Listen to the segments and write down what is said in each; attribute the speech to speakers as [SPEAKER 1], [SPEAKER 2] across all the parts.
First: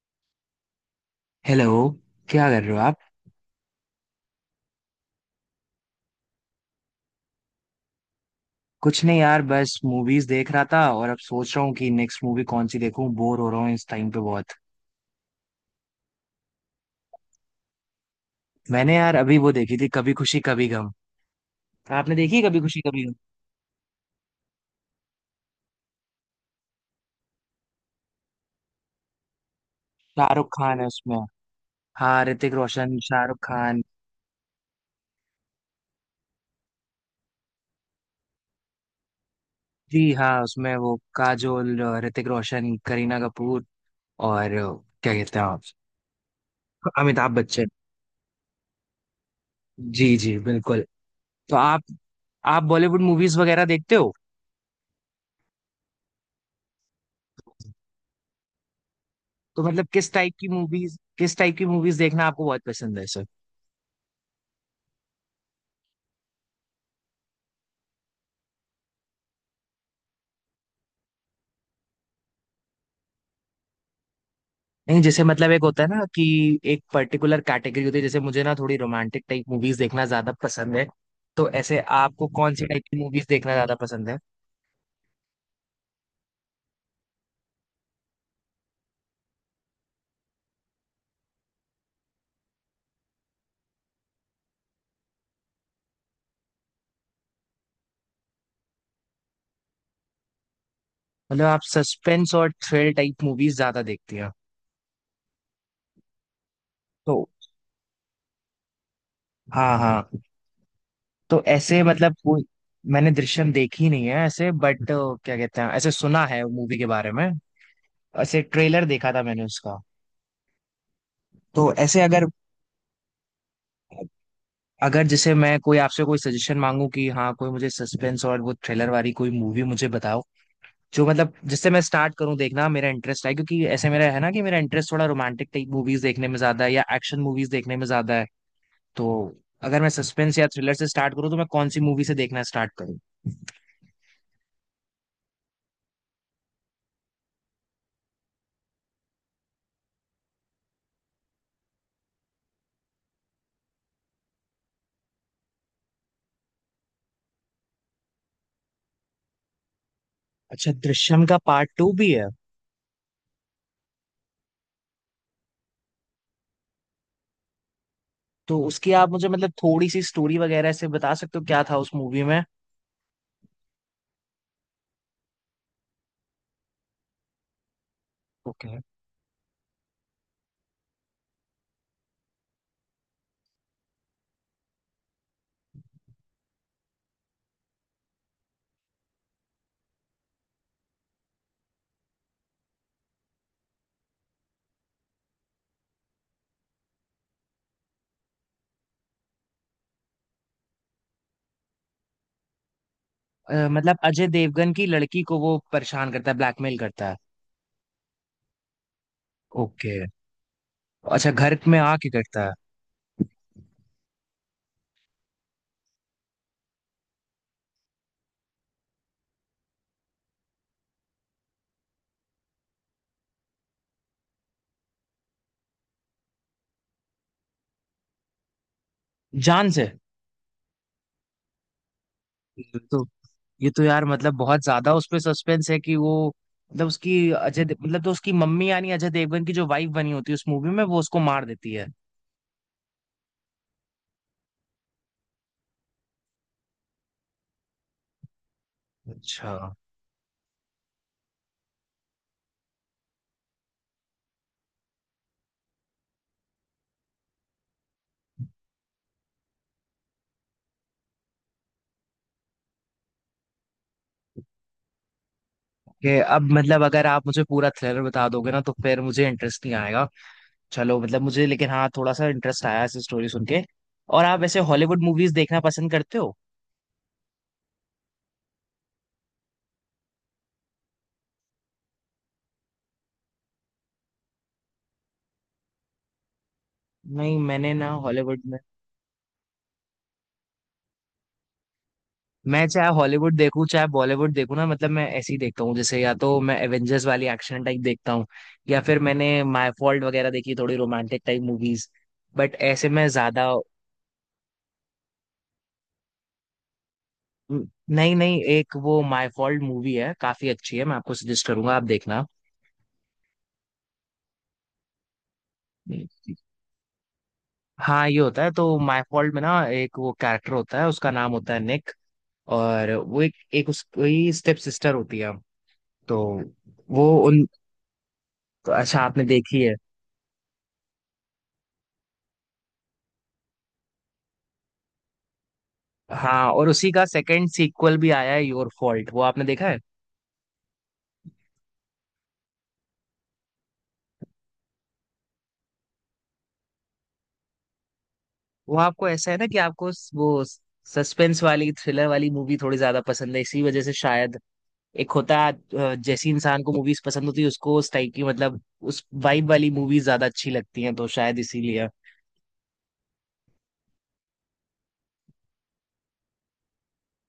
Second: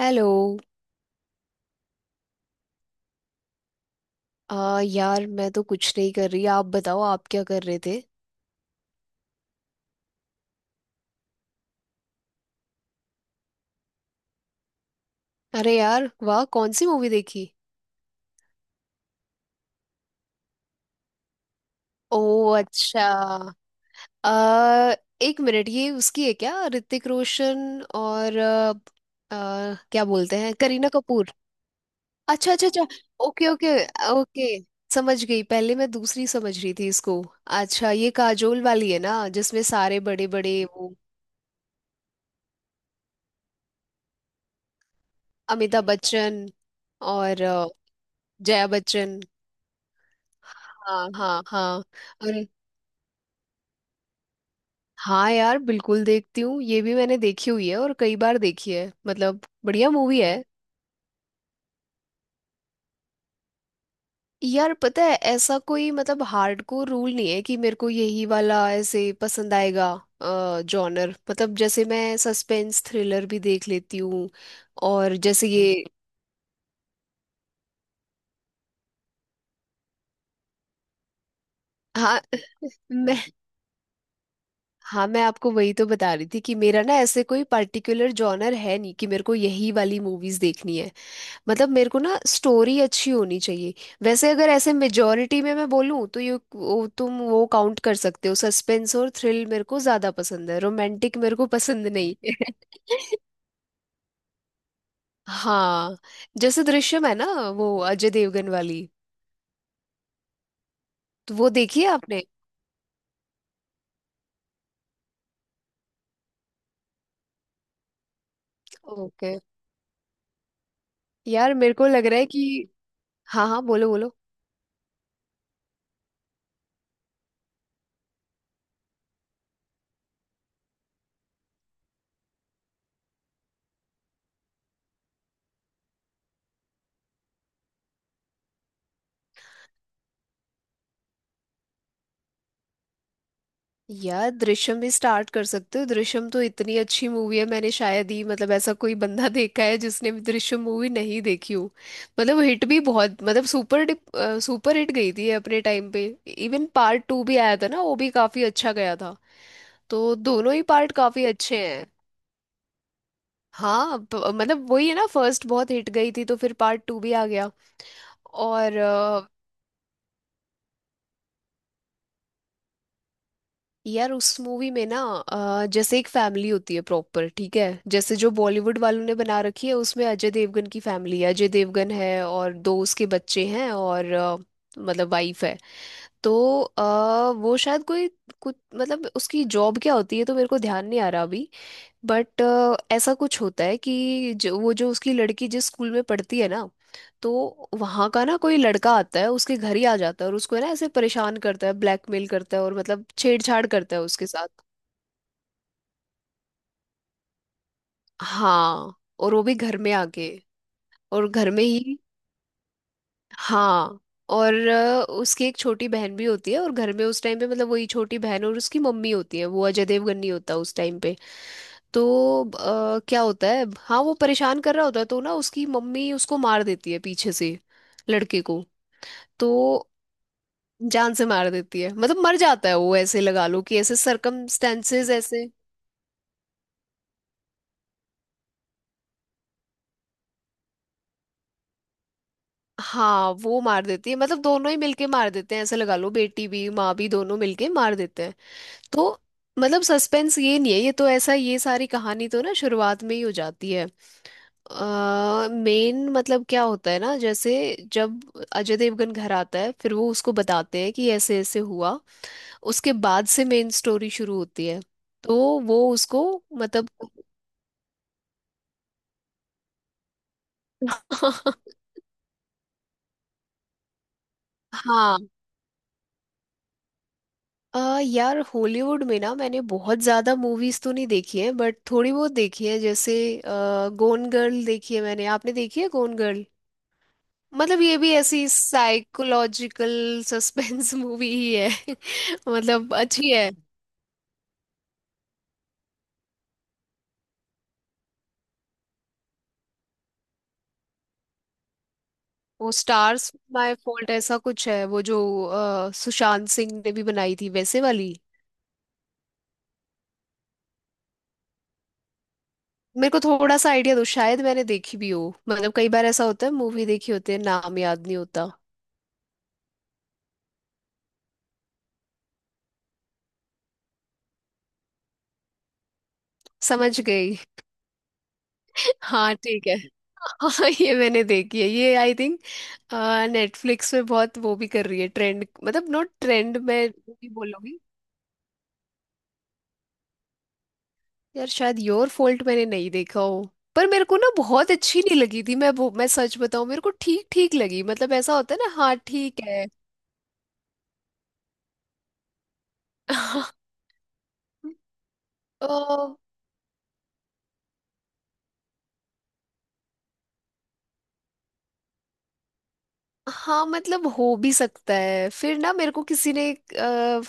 [SPEAKER 1] Hello.
[SPEAKER 2] Hello. क्या कर रहे हो आप?
[SPEAKER 1] आ यार मैं तो कुछ नहीं कर रही, आप बताओ, आप क्या कर रहे थे।
[SPEAKER 2] कुछ नहीं यार, बस मूवीज देख रहा था और अब सोच रहा हूँ कि नेक्स्ट मूवी कौन सी देखूं। बोर हो रहा हूँ इस टाइम पे बहुत।
[SPEAKER 1] अरे यार वाह, कौन सी मूवी देखी।
[SPEAKER 2] मैंने यार अभी वो देखी थी कभी खुशी कभी गम। आपने
[SPEAKER 1] ओ।
[SPEAKER 2] देखी है कभी खुशी कभी
[SPEAKER 1] अच्छा।
[SPEAKER 2] गम?
[SPEAKER 1] आ। एक मिनट, ये उसकी है क्या, ऋतिक रोशन और क्या बोलते
[SPEAKER 2] शाहरुख
[SPEAKER 1] हैं,
[SPEAKER 2] खान है
[SPEAKER 1] करीना
[SPEAKER 2] उसमें।
[SPEAKER 1] कपूर।
[SPEAKER 2] हाँ,
[SPEAKER 1] अच्छा
[SPEAKER 2] ऋतिक
[SPEAKER 1] अच्छा अच्छा।
[SPEAKER 2] Roshan, Shahrukh
[SPEAKER 1] okay okay.
[SPEAKER 2] Khan.
[SPEAKER 1] Okay. समझ गई, पहले मैं दूसरी समझ रही थी इसको। अच्छा ये काजोल वाली है ना जिसमें सारे
[SPEAKER 2] जी
[SPEAKER 1] बड़े
[SPEAKER 2] हाँ
[SPEAKER 1] बड़े
[SPEAKER 2] उसमें
[SPEAKER 1] वो,
[SPEAKER 2] वो काजोल, ऋतिक रोशन, करीना कपूर और क्या कहते हैं आप?
[SPEAKER 1] अमिताभ बच्चन
[SPEAKER 2] अमिताभ
[SPEAKER 1] और
[SPEAKER 2] बच्चन।
[SPEAKER 1] जया बच्चन।
[SPEAKER 2] जी जी बिल्कुल।
[SPEAKER 1] हाँ हाँ
[SPEAKER 2] तो
[SPEAKER 1] हाँ।
[SPEAKER 2] आप
[SPEAKER 1] अरे।
[SPEAKER 2] आप बॉलीवुड मूवीज वगैरह देखते हो?
[SPEAKER 1] हाँ यार बिल्कुल देखती हूँ, ये भी मैंने देखी हुई है और कई बार देखी है, मतलब
[SPEAKER 2] तो मतलब
[SPEAKER 1] बढ़िया
[SPEAKER 2] किस
[SPEAKER 1] मूवी
[SPEAKER 2] टाइप
[SPEAKER 1] है।
[SPEAKER 2] की मूवीज किस टाइप की मूवीज देखना आपको बहुत पसंद है सर?
[SPEAKER 1] यार पता है ऐसा कोई मतलब हार्डकोर रूल नहीं है कि मेरे को यही वाला ऐसे पसंद आएगा। जॉनर मतलब जैसे मैं सस्पेंस थ्रिलर भी देख लेती हूँ,
[SPEAKER 2] नहीं,
[SPEAKER 1] और
[SPEAKER 2] जैसे
[SPEAKER 1] जैसे
[SPEAKER 2] मतलब एक
[SPEAKER 1] ये।
[SPEAKER 2] होता है ना कि एक पर्टिकुलर कैटेगरी होती है। जैसे मुझे ना थोड़ी रोमांटिक टाइप मूवीज देखना ज्यादा पसंद है। तो ऐसे
[SPEAKER 1] हाँ
[SPEAKER 2] आपको कौन सी टाइप की
[SPEAKER 1] मैं
[SPEAKER 2] मूवीज देखना ज्यादा पसंद है?
[SPEAKER 1] हाँ मैं आपको वही तो बता रही थी कि मेरा ना ऐसे कोई पर्टिकुलर जॉनर है नहीं कि मेरे को यही वाली मूवीज देखनी है। मतलब मेरे को ना स्टोरी अच्छी होनी चाहिए। वैसे अगर ऐसे मेजोरिटी में मैं बोलूँ तो तुम वो काउंट कर सकते हो, सस्पेंस और थ्रिल मेरे को ज्यादा पसंद है, रोमांटिक मेरे
[SPEAKER 2] मतलब
[SPEAKER 1] को
[SPEAKER 2] आप
[SPEAKER 1] पसंद नहीं।
[SPEAKER 2] सस्पेंस और थ्रिल टाइप मूवीज ज्यादा देखती हैं?
[SPEAKER 1] हाँ। जैसे दृश्यम है ना,
[SPEAKER 2] तो।
[SPEAKER 1] वो अजय देवगन वाली।
[SPEAKER 2] हाँ हाँ।
[SPEAKER 1] तो
[SPEAKER 2] तो
[SPEAKER 1] वो देखी
[SPEAKER 2] ऐसे
[SPEAKER 1] है
[SPEAKER 2] मतलब
[SPEAKER 1] आपने।
[SPEAKER 2] कोई, मैंने दृश्यम देखी नहीं है ऐसे, बट क्या कहते हैं, ऐसे सुना है मूवी के बारे में। ऐसे ट्रेलर देखा था
[SPEAKER 1] ओके।
[SPEAKER 2] मैंने उसका।
[SPEAKER 1] यार
[SPEAKER 2] तो
[SPEAKER 1] मेरे को
[SPEAKER 2] ऐसे
[SPEAKER 1] लग रहा
[SPEAKER 2] अगर
[SPEAKER 1] है कि। हाँ हाँ, बोलो बोलो।
[SPEAKER 2] अगर जैसे मैं कोई आपसे कोई सजेशन मांगू कि हाँ, कोई मुझे सस्पेंस और वो थ्रिलर वाली कोई मूवी मुझे बताओ, जो मतलब जिससे मैं स्टार्ट करूँ देखना। मेरा इंटरेस्ट है क्योंकि ऐसे मेरा है ना कि मेरा इंटरेस्ट थोड़ा रोमांटिक टाइप मूवीज देखने में ज्यादा है या एक्शन मूवीज देखने में ज्यादा है। तो अगर मैं सस्पेंस या थ्रिलर से स्टार्ट करूँ तो मैं कौन सी मूवी से देखना स्टार्ट करूँ?
[SPEAKER 1] यार दृश्यम भी स्टार्ट कर सकते हो, दृश्यम तो इतनी अच्छी मूवी है, मैंने शायद ही मतलब ऐसा कोई बंदा देखा है जिसने भी दृश्यम मूवी नहीं देखी हो। मतलब हिट भी बहुत, मतलब सुपर सुपर हिट गई थी ये अपने टाइम पे। इवन पार्ट टू भी आया था ना, वो भी काफी अच्छा गया था। तो दोनों ही
[SPEAKER 2] अच्छा,
[SPEAKER 1] पार्ट काफी
[SPEAKER 2] दृश्यम का
[SPEAKER 1] अच्छे
[SPEAKER 2] पार्ट
[SPEAKER 1] हैं।
[SPEAKER 2] टू भी है?
[SPEAKER 1] हाँ मतलब वही है ना, फर्स्ट बहुत हिट गई थी तो फिर पार्ट टू भी आ गया।
[SPEAKER 2] तो
[SPEAKER 1] और।
[SPEAKER 2] उसकी आप मुझे मतलब थोड़ी सी स्टोरी वगैरह से बता सकते हो, क्या था उस मूवी में?
[SPEAKER 1] यार उस मूवी में ना जैसे एक फैमिली होती है, प्रॉपर ठीक है। जैसे जो
[SPEAKER 2] ओके।
[SPEAKER 1] बॉलीवुड वालों ने बना रखी है उसमें अजय देवगन की फैमिली है, अजय देवगन है और दो उसके बच्चे हैं, और मतलब वाइफ है। तो वो शायद कोई कुछ मतलब उसकी जॉब क्या होती है तो मेरे को ध्यान नहीं आ रहा अभी। बट ऐसा कुछ होता है कि जो वो जो उसकी लड़की जिस स्कूल में पढ़ती है ना, तो वहाँ का ना कोई लड़का आता है, उसके घर ही आ जाता है, और उसको है ना ऐसे परेशान करता है, ब्लैकमेल करता है, और मतलब छेड़छाड़ करता
[SPEAKER 2] मतलब
[SPEAKER 1] है
[SPEAKER 2] अजय
[SPEAKER 1] उसके साथ।
[SPEAKER 2] देवगन की लड़की को वो परेशान करता है, ब्लैकमेल करता है?
[SPEAKER 1] हाँ। और वो भी घर में
[SPEAKER 2] ओके,
[SPEAKER 1] आके। और
[SPEAKER 2] अच्छा,
[SPEAKER 1] घर
[SPEAKER 2] घर
[SPEAKER 1] में
[SPEAKER 2] में
[SPEAKER 1] ही।
[SPEAKER 2] आके करता है?
[SPEAKER 1] हाँ। और उसकी एक छोटी बहन भी होती है, और घर में उस टाइम पे मतलब वही छोटी बहन और उसकी मम्मी होती है, वो अजय देवगन नहीं होता उस टाइम पे। तो क्या होता है, हाँ वो परेशान कर रहा होता है तो ना उसकी मम्मी उसको मार देती है पीछे से, लड़के को।
[SPEAKER 2] जान
[SPEAKER 1] तो
[SPEAKER 2] से?
[SPEAKER 1] जान से मार देती है, मतलब मर जाता है
[SPEAKER 2] ये
[SPEAKER 1] वो,
[SPEAKER 2] तो
[SPEAKER 1] ऐसे लगा लो
[SPEAKER 2] ये
[SPEAKER 1] कि
[SPEAKER 2] तो
[SPEAKER 1] ऐसे
[SPEAKER 2] यार मतलब बहुत ज्यादा उस
[SPEAKER 1] सरकमस्टेंसेस
[SPEAKER 2] पे
[SPEAKER 1] ऐसे।
[SPEAKER 2] सस्पेंस है कि वो, मतलब उसकी मतलब तो उसकी मम्मी यानी अजय देवगन की जो वाइफ बनी होती है उस मूवी में, वो उसको मार देती है।
[SPEAKER 1] हाँ वो मार देती है, मतलब दोनों ही मिलके मार देते हैं ऐसे लगा लो, बेटी भी माँ भी दोनों मिलके मार देते हैं। तो
[SPEAKER 2] अच्छा।
[SPEAKER 1] मतलब सस्पेंस ये नहीं है, ये तो ऐसा, ये सारी कहानी तो ना शुरुआत में ही हो जाती है। मेन मतलब क्या होता है ना, जैसे जब अजय देवगन घर आता है फिर वो उसको बताते हैं कि ऐसे ऐसे हुआ। उसके बाद से मेन स्टोरी शुरू होती है। तो वो
[SPEAKER 2] कि
[SPEAKER 1] उसको
[SPEAKER 2] अब मतलब
[SPEAKER 1] मतलब।
[SPEAKER 2] अगर आप मुझे पूरा थ्रिलर बता दोगे ना तो फिर मुझे इंटरेस्ट नहीं आएगा। चलो मतलब मुझे, लेकिन हाँ, थोड़ा सा इंटरेस्ट आया इस स्टोरी सुन के। और आप वैसे हॉलीवुड
[SPEAKER 1] हाँ
[SPEAKER 2] मूवीज देखना पसंद करते हो?
[SPEAKER 1] यार हॉलीवुड में ना मैंने बहुत ज्यादा मूवीज तो नहीं देखी है, बट थोड़ी बहुत देखी है, जैसे गोन गर्ल देखी है मैंने, आपने देखी है गोन गर्ल।
[SPEAKER 2] नहीं, मैंने
[SPEAKER 1] मतलब
[SPEAKER 2] ना
[SPEAKER 1] ये भी
[SPEAKER 2] हॉलीवुड।
[SPEAKER 1] ऐसी साइकोलॉजिकल सस्पेंस मूवी ही है,
[SPEAKER 2] मैं चाहे
[SPEAKER 1] मतलब अच्छी
[SPEAKER 2] हॉलीवुड
[SPEAKER 1] है।
[SPEAKER 2] देखूं चाहे बॉलीवुड देखूं ना, मतलब मैं ऐसे ही देखता हूँ। जैसे या तो मैं एवेंजर्स वाली एक्शन टाइप देखता हूँ या फिर मैंने माय फॉल्ट वगैरह देखी, थोड़ी रोमांटिक टाइप मूवीज। बट
[SPEAKER 1] वो
[SPEAKER 2] ऐसे मैं
[SPEAKER 1] स्टार्स
[SPEAKER 2] ज्यादा।
[SPEAKER 1] माय फॉल्ट, ऐसा कुछ है वो जो सुशांत सिंह ने भी बनाई थी वैसे
[SPEAKER 2] नहीं
[SPEAKER 1] वाली।
[SPEAKER 2] नहीं, एक वो माय फॉल्ट मूवी है, काफी अच्छी है, मैं आपको सजेस्ट करूंगा, आप देखना।
[SPEAKER 1] मेरे को थोड़ा सा आइडिया दो, शायद मैंने देखी भी हो। मतलब कई बार ऐसा होता है, मूवी देखी होती है, नाम याद
[SPEAKER 2] हाँ
[SPEAKER 1] नहीं
[SPEAKER 2] ये होता है।
[SPEAKER 1] होता।
[SPEAKER 2] तो माय फॉल्ट में ना एक वो कैरेक्टर होता है, उसका नाम होता है निक। और वो एक एक उसकी स्टेप सिस्टर होती है। तो
[SPEAKER 1] समझ
[SPEAKER 2] वो
[SPEAKER 1] गई।
[SPEAKER 2] उन, अच्छा, आपने
[SPEAKER 1] हाँ
[SPEAKER 2] देखी
[SPEAKER 1] ठीक
[SPEAKER 2] है?
[SPEAKER 1] है। हाँ ये मैंने देखी है, ये आई थिंक नेटफ्लिक्स पे बहुत वो भी कर रही है ट्रेंड, मतलब नॉट
[SPEAKER 2] हाँ,
[SPEAKER 1] ट्रेंड
[SPEAKER 2] और
[SPEAKER 1] मैं
[SPEAKER 2] उसी का
[SPEAKER 1] वो भी
[SPEAKER 2] सेकंड
[SPEAKER 1] बोलूंगी।
[SPEAKER 2] सीक्वल भी आया है, योर फॉल्ट, वो आपने देखा है?
[SPEAKER 1] यार शायद योर फॉल्ट मैंने नहीं देखा हो। पर मेरे को ना बहुत अच्छी नहीं लगी थी, मैं सच बताऊं, मेरे को ठीक ठीक लगी, मतलब ऐसा होता है ना,
[SPEAKER 2] वो
[SPEAKER 1] हाँ
[SPEAKER 2] आपको ऐसा है
[SPEAKER 1] ठीक
[SPEAKER 2] ना कि
[SPEAKER 1] है।
[SPEAKER 2] आपको वो सस्पेंस वाली थ्रिलर वाली मूवी थोड़ी ज्यादा पसंद है इसी वजह से शायद। एक होता है
[SPEAKER 1] अ,
[SPEAKER 2] जैसी इंसान को मूवीज पसंद होती है उसको उस टाइप की, मतलब उस वाइब वाली मूवीज ज्यादा अच्छी लगती हैं, तो शायद इसीलिए।
[SPEAKER 1] हाँ मतलब हो भी सकता है, फिर ना मेरे को किसी ने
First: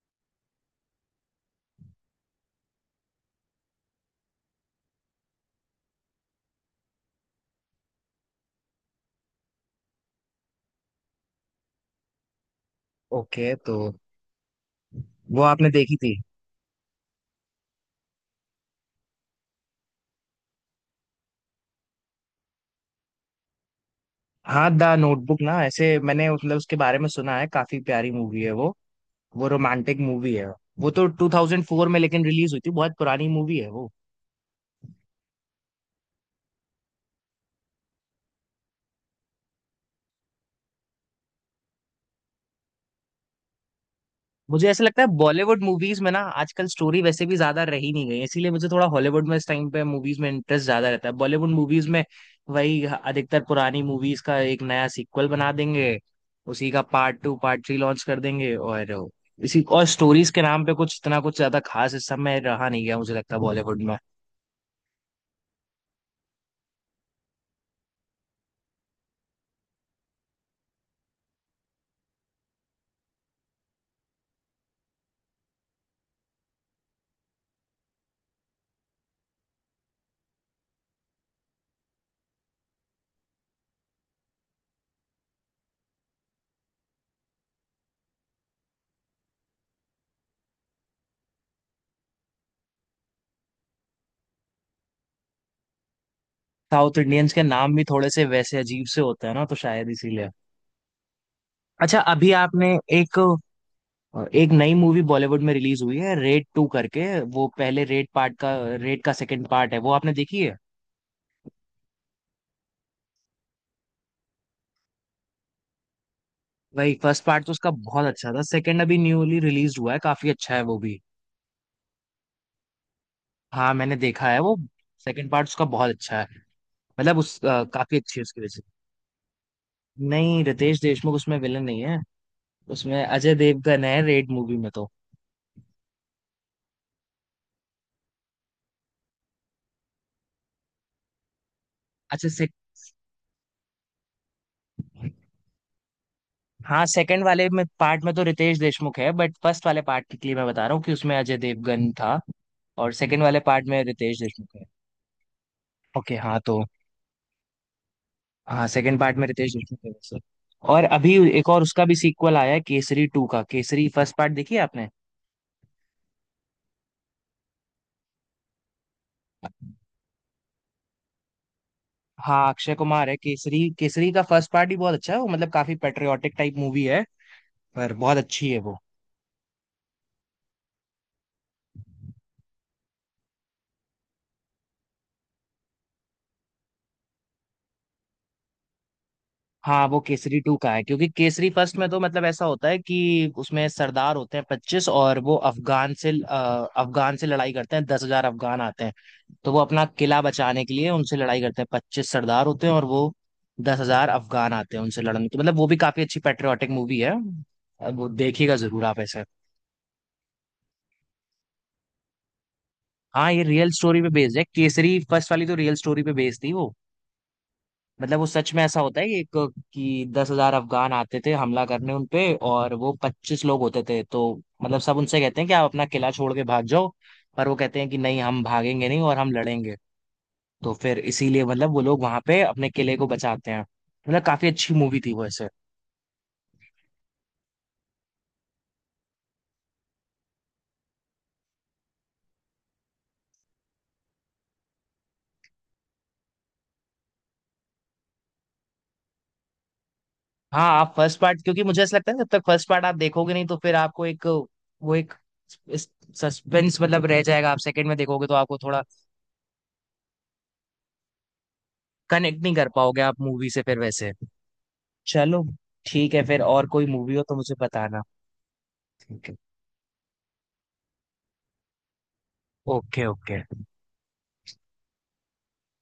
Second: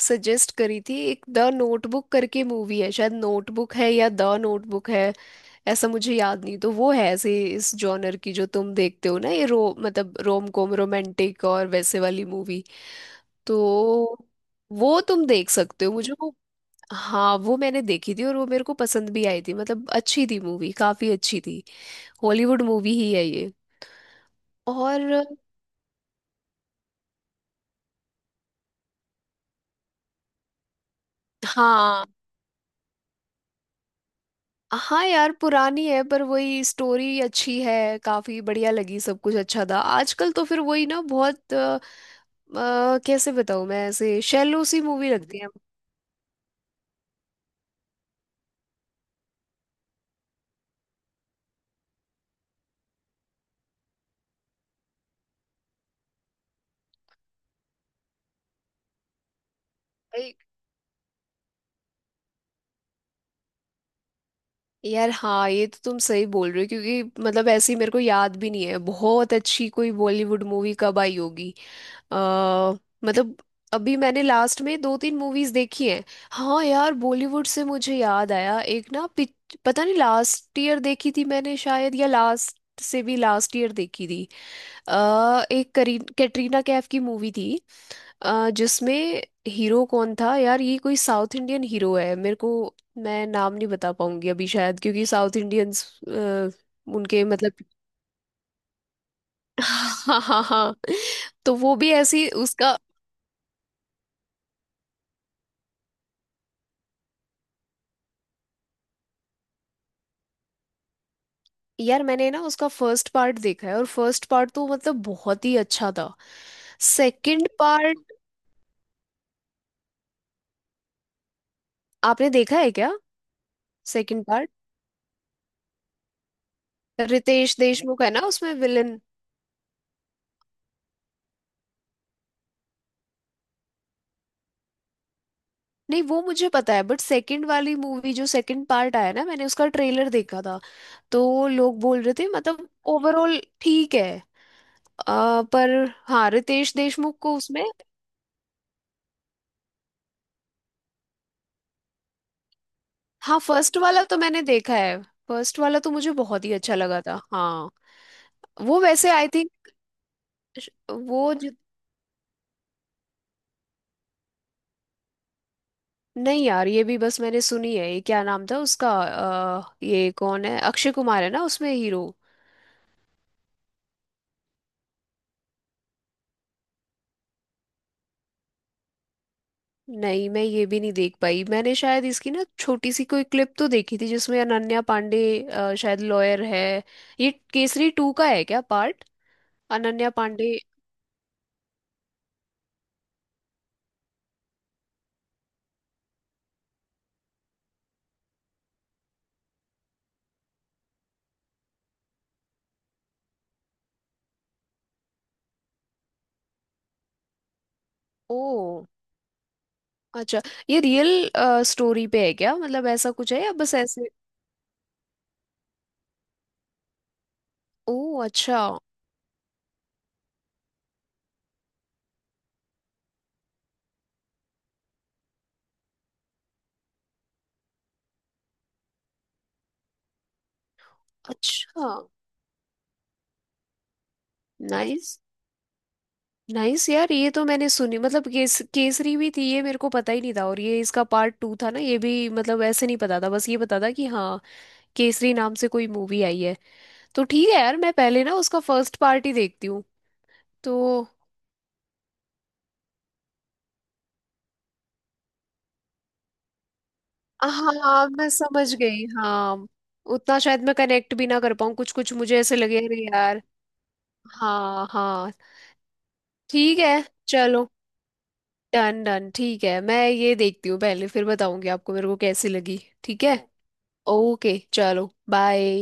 [SPEAKER 1] सजेस्ट करी थी, एक द नोटबुक करके मूवी है, शायद नोटबुक है या द नोटबुक है, ऐसा मुझे याद नहीं। तो वो है ऐसे इस जॉनर की जो तुम देखते हो ना, ये रो मतलब रोम कॉम, रोमांटिक और वैसे वाली मूवी।
[SPEAKER 2] ओके। तो
[SPEAKER 1] तो वो तुम
[SPEAKER 2] वो
[SPEAKER 1] देख
[SPEAKER 2] आपने
[SPEAKER 1] सकते हो
[SPEAKER 2] देखी
[SPEAKER 1] मुझे
[SPEAKER 2] थी?
[SPEAKER 1] वो। हाँ वो मैंने देखी थी और वो मेरे को पसंद भी आई थी, मतलब अच्छी थी मूवी, काफी अच्छी थी। हॉलीवुड मूवी ही है ये।
[SPEAKER 2] हाँ, द
[SPEAKER 1] और
[SPEAKER 2] नोटबुक ना, ऐसे मैंने मतलब उसके बारे में सुना है, काफी प्यारी मूवी है वो। वो रोमांटिक मूवी है। वो तो 2004 में
[SPEAKER 1] हाँ
[SPEAKER 2] लेकिन रिलीज हुई थी, बहुत पुरानी मूवी है वो।
[SPEAKER 1] हाँ यार पुरानी है, पर वही स्टोरी अच्छी है, काफी बढ़िया लगी, सब कुछ अच्छा था, आजकल तो फिर वही ना बहुत कैसे बताऊँ मैं, ऐसे शैलो
[SPEAKER 2] मुझे
[SPEAKER 1] सी
[SPEAKER 2] ऐसा लगता है
[SPEAKER 1] मूवी लगती है।
[SPEAKER 2] बॉलीवुड मूवीज में ना आजकल स्टोरी वैसे भी ज्यादा रही नहीं गई है, इसीलिए मुझे थोड़ा हॉलीवुड में इस टाइम पे मूवीज में इंटरेस्ट ज्यादा रहता है बॉलीवुड मूवीज में। वही अधिकतर पुरानी मूवीज का एक नया सीक्वल बना देंगे, उसी का part two, part three launch कर देंगे और इसी और स्टोरीज
[SPEAKER 1] भाई।
[SPEAKER 2] के नाम पे कुछ इतना कुछ ज्यादा खास इस समय रहा नहीं गया, मुझे लगता है बॉलीवुड में।
[SPEAKER 1] यार हाँ ये तो तुम सही बोल रहे हो, क्योंकि मतलब ऐसी मेरे को याद भी नहीं है बहुत अच्छी कोई बॉलीवुड मूवी कब आई होगी। अ मतलब अभी मैंने लास्ट में दो तीन मूवीज देखी हैं। हाँ यार बॉलीवुड से मुझे याद आया एक ना पता नहीं लास्ट ईयर देखी थी मैंने शायद, या लास्ट से भी लास्ट ईयर देखी थी। एक करीन कैटरीना कैफ की मूवी थी। जिसमें हीरो कौन था यार, ये कोई साउथ इंडियन हीरो है मेरे को। मैं नाम नहीं बता पाऊंगी अभी शायद, क्योंकि साउथ इंडियंस
[SPEAKER 2] साउथ
[SPEAKER 1] उनके
[SPEAKER 2] इंडियंस के
[SPEAKER 1] मतलब।
[SPEAKER 2] नाम भी थोड़े से वैसे अजीब से होते हैं ना, तो शायद
[SPEAKER 1] हाँ
[SPEAKER 2] इसीलिए।
[SPEAKER 1] हाँ हाँ। तो वो भी
[SPEAKER 2] अच्छा,
[SPEAKER 1] ऐसी
[SPEAKER 2] अभी आपने
[SPEAKER 1] उसका।
[SPEAKER 2] एक और, एक नई मूवी बॉलीवुड में रिलीज हुई है, रेड टू करके। वो पहले रेड पार्ट का, रेड का सेकंड पार्ट है, वो आपने देखी है?
[SPEAKER 1] यार मैंने ना उसका फर्स्ट पार्ट देखा है, और फर्स्ट पार्ट तो मतलब बहुत ही अच्छा था।
[SPEAKER 2] भाई फर्स्ट पार्ट
[SPEAKER 1] सेकंड
[SPEAKER 2] तो उसका बहुत
[SPEAKER 1] पार्ट
[SPEAKER 2] अच्छा था, सेकंड अभी न्यूली रिलीज हुआ है, काफी अच्छा है वो भी।
[SPEAKER 1] आपने देखा है क्या।
[SPEAKER 2] हाँ मैंने
[SPEAKER 1] सेकंड
[SPEAKER 2] देखा है
[SPEAKER 1] पार्ट।
[SPEAKER 2] वो, सेकंड पार्ट उसका बहुत अच्छा है, मतलब उस
[SPEAKER 1] रितेश
[SPEAKER 2] काफी
[SPEAKER 1] देशमुख है
[SPEAKER 2] अच्छी
[SPEAKER 1] ना
[SPEAKER 2] है उसकी वजह
[SPEAKER 1] उसमें
[SPEAKER 2] से।
[SPEAKER 1] विलन।
[SPEAKER 2] नहीं, रितेश देशमुख उसमें विलन नहीं है, उसमें अजय देवगन है रेड मूवी में तो।
[SPEAKER 1] नहीं वो मुझे पता है, बट सेकंड वाली मूवी जो सेकंड पार्ट आया ना, मैंने उसका ट्रेलर देखा था, तो लोग बोल रहे
[SPEAKER 2] अच्छा
[SPEAKER 1] थे
[SPEAKER 2] से।
[SPEAKER 1] मतलब ओवरऑल ठीक है, पर हाँ रितेश
[SPEAKER 2] हाँ,
[SPEAKER 1] देशमुख
[SPEAKER 2] सेकंड
[SPEAKER 1] को
[SPEAKER 2] वाले में
[SPEAKER 1] उसमें।
[SPEAKER 2] पार्ट में तो रितेश देशमुख है, बट फर्स्ट वाले पार्ट के लिए मैं बता रहा हूँ कि उसमें अजय देवगन था, और सेकंड
[SPEAKER 1] हाँ
[SPEAKER 2] वाले पार्ट
[SPEAKER 1] फर्स्ट
[SPEAKER 2] में
[SPEAKER 1] वाला तो
[SPEAKER 2] रितेश
[SPEAKER 1] मैंने
[SPEAKER 2] देशमुख है।
[SPEAKER 1] देखा है, फर्स्ट वाला तो मुझे
[SPEAKER 2] ओके हाँ
[SPEAKER 1] बहुत ही
[SPEAKER 2] तो।
[SPEAKER 1] अच्छा लगा था हाँ।
[SPEAKER 2] हाँ,
[SPEAKER 1] वो
[SPEAKER 2] सेकंड
[SPEAKER 1] वैसे
[SPEAKER 2] पार्ट में
[SPEAKER 1] आई
[SPEAKER 2] रितेश
[SPEAKER 1] थिंक
[SPEAKER 2] देशमुख थे वैसे। और अभी
[SPEAKER 1] वो।
[SPEAKER 2] एक और उसका भी सीक्वल आया है, केसरी टू का, केसरी फर्स्ट पार्ट देखी है आपने?
[SPEAKER 1] नहीं यार ये भी बस मैंने सुनी है, ये क्या नाम था उसका ये कौन है अक्षय कुमार है ना उसमें हीरो।
[SPEAKER 2] हाँ, अक्षय कुमार है केसरी, केसरी का फर्स्ट पार्ट ही बहुत अच्छा है वो, मतलब काफी पेट्रियाटिक टाइप मूवी है, पर बहुत अच्छी है वो।
[SPEAKER 1] नहीं मैं ये भी नहीं देख पाई, मैंने शायद इसकी ना छोटी सी कोई क्लिप तो देखी थी जिसमें अनन्या पांडे शायद लॉयर है। ये केसरी टू का है क्या पार्ट।
[SPEAKER 2] हाँ, वो
[SPEAKER 1] अनन्या
[SPEAKER 2] केसरी
[SPEAKER 1] पांडे।
[SPEAKER 2] टू का है, क्योंकि केसरी फर्स्ट में तो मतलब ऐसा होता है कि उसमें सरदार होते हैं 25 और वो अफगान से अफगान से लड़ाई करते हैं, 10,000 अफगान आते हैं। तो वो अपना किला बचाने के लिए उनसे लड़ाई करते हैं, 25 सरदार होते हैं और वो 10,000 अफगान आते हैं उनसे लड़ने, तो मतलब वो भी काफी अच्छी पेट्रियाटिक मूवी है, अब वो देखिएगा जरूर
[SPEAKER 1] ओ
[SPEAKER 2] आप ऐसे।
[SPEAKER 1] अच्छा। ये रियल स्टोरी पे है क्या, मतलब ऐसा
[SPEAKER 2] हाँ,
[SPEAKER 1] कुछ
[SPEAKER 2] ये
[SPEAKER 1] है या
[SPEAKER 2] रियल
[SPEAKER 1] बस
[SPEAKER 2] स्टोरी पे
[SPEAKER 1] ऐसे।
[SPEAKER 2] बेस्ड है, केसरी फर्स्ट वाली तो रियल स्टोरी पे बेस्ड थी वो।
[SPEAKER 1] ओ
[SPEAKER 2] मतलब वो सच
[SPEAKER 1] अच्छा।
[SPEAKER 2] में ऐसा होता है कि एक, कि 10,000 अफगान आते थे हमला करने उन पे, और वो 25 लोग होते थे। तो मतलब सब उनसे कहते हैं कि आप अपना किला छोड़ के भाग जाओ, पर वो कहते हैं कि नहीं हम भागेंगे नहीं, और हम लड़ेंगे। तो फिर इसीलिए मतलब वो
[SPEAKER 1] अच्छा।
[SPEAKER 2] लोग वहां पे अपने किले को बचाते हैं, मतलब काफी अच्छी मूवी थी
[SPEAKER 1] नाइस।
[SPEAKER 2] वो ऐसे।
[SPEAKER 1] नाइस यार ये तो मैंने सुनी, मतलब केसरी भी थी ये मेरे को पता ही नहीं था, और ये इसका पार्ट टू था ना, ये भी मतलब ऐसे नहीं पता था, बस ये पता था कि हाँ केसरी नाम से कोई मूवी आई है। तो ठीक है यार, मैं पहले ना उसका फर्स्ट पार्ट ही देखती हूँ।
[SPEAKER 2] हाँ, आप
[SPEAKER 1] तो
[SPEAKER 2] फर्स्ट पार्ट, क्योंकि मुझे ऐसा लगता है ना, जब तक फर्स्ट पार्ट आप देखोगे नहीं तो फिर आपको एक वो एक सस्पेंस मतलब रह जाएगा, आप सेकंड में
[SPEAKER 1] हाँ
[SPEAKER 2] देखोगे
[SPEAKER 1] मैं
[SPEAKER 2] तो आपको
[SPEAKER 1] समझ
[SPEAKER 2] थोड़ा
[SPEAKER 1] गई हाँ। उतना शायद मैं कनेक्ट भी ना कर पाऊँ, कुछ कुछ मुझे
[SPEAKER 2] कनेक्ट नहीं
[SPEAKER 1] ऐसे
[SPEAKER 2] कर
[SPEAKER 1] लगे
[SPEAKER 2] पाओगे
[SPEAKER 1] अरे
[SPEAKER 2] आप
[SPEAKER 1] यार।
[SPEAKER 2] मूवी से फिर वैसे।
[SPEAKER 1] हाँ हाँ।
[SPEAKER 2] चलो, ठीक है, फिर और
[SPEAKER 1] ठीक
[SPEAKER 2] कोई
[SPEAKER 1] है।
[SPEAKER 2] मूवी हो तो मुझे
[SPEAKER 1] चलो।
[SPEAKER 2] बताना।
[SPEAKER 1] डन
[SPEAKER 2] ठीक
[SPEAKER 1] डन
[SPEAKER 2] है।
[SPEAKER 1] ठीक है, मैं ये देखती हूँ पहले फिर बताऊंगी आपको मेरे को कैसी लगी।
[SPEAKER 2] ओके
[SPEAKER 1] ठीक है।
[SPEAKER 2] ओके।
[SPEAKER 1] ओके चलो बाय।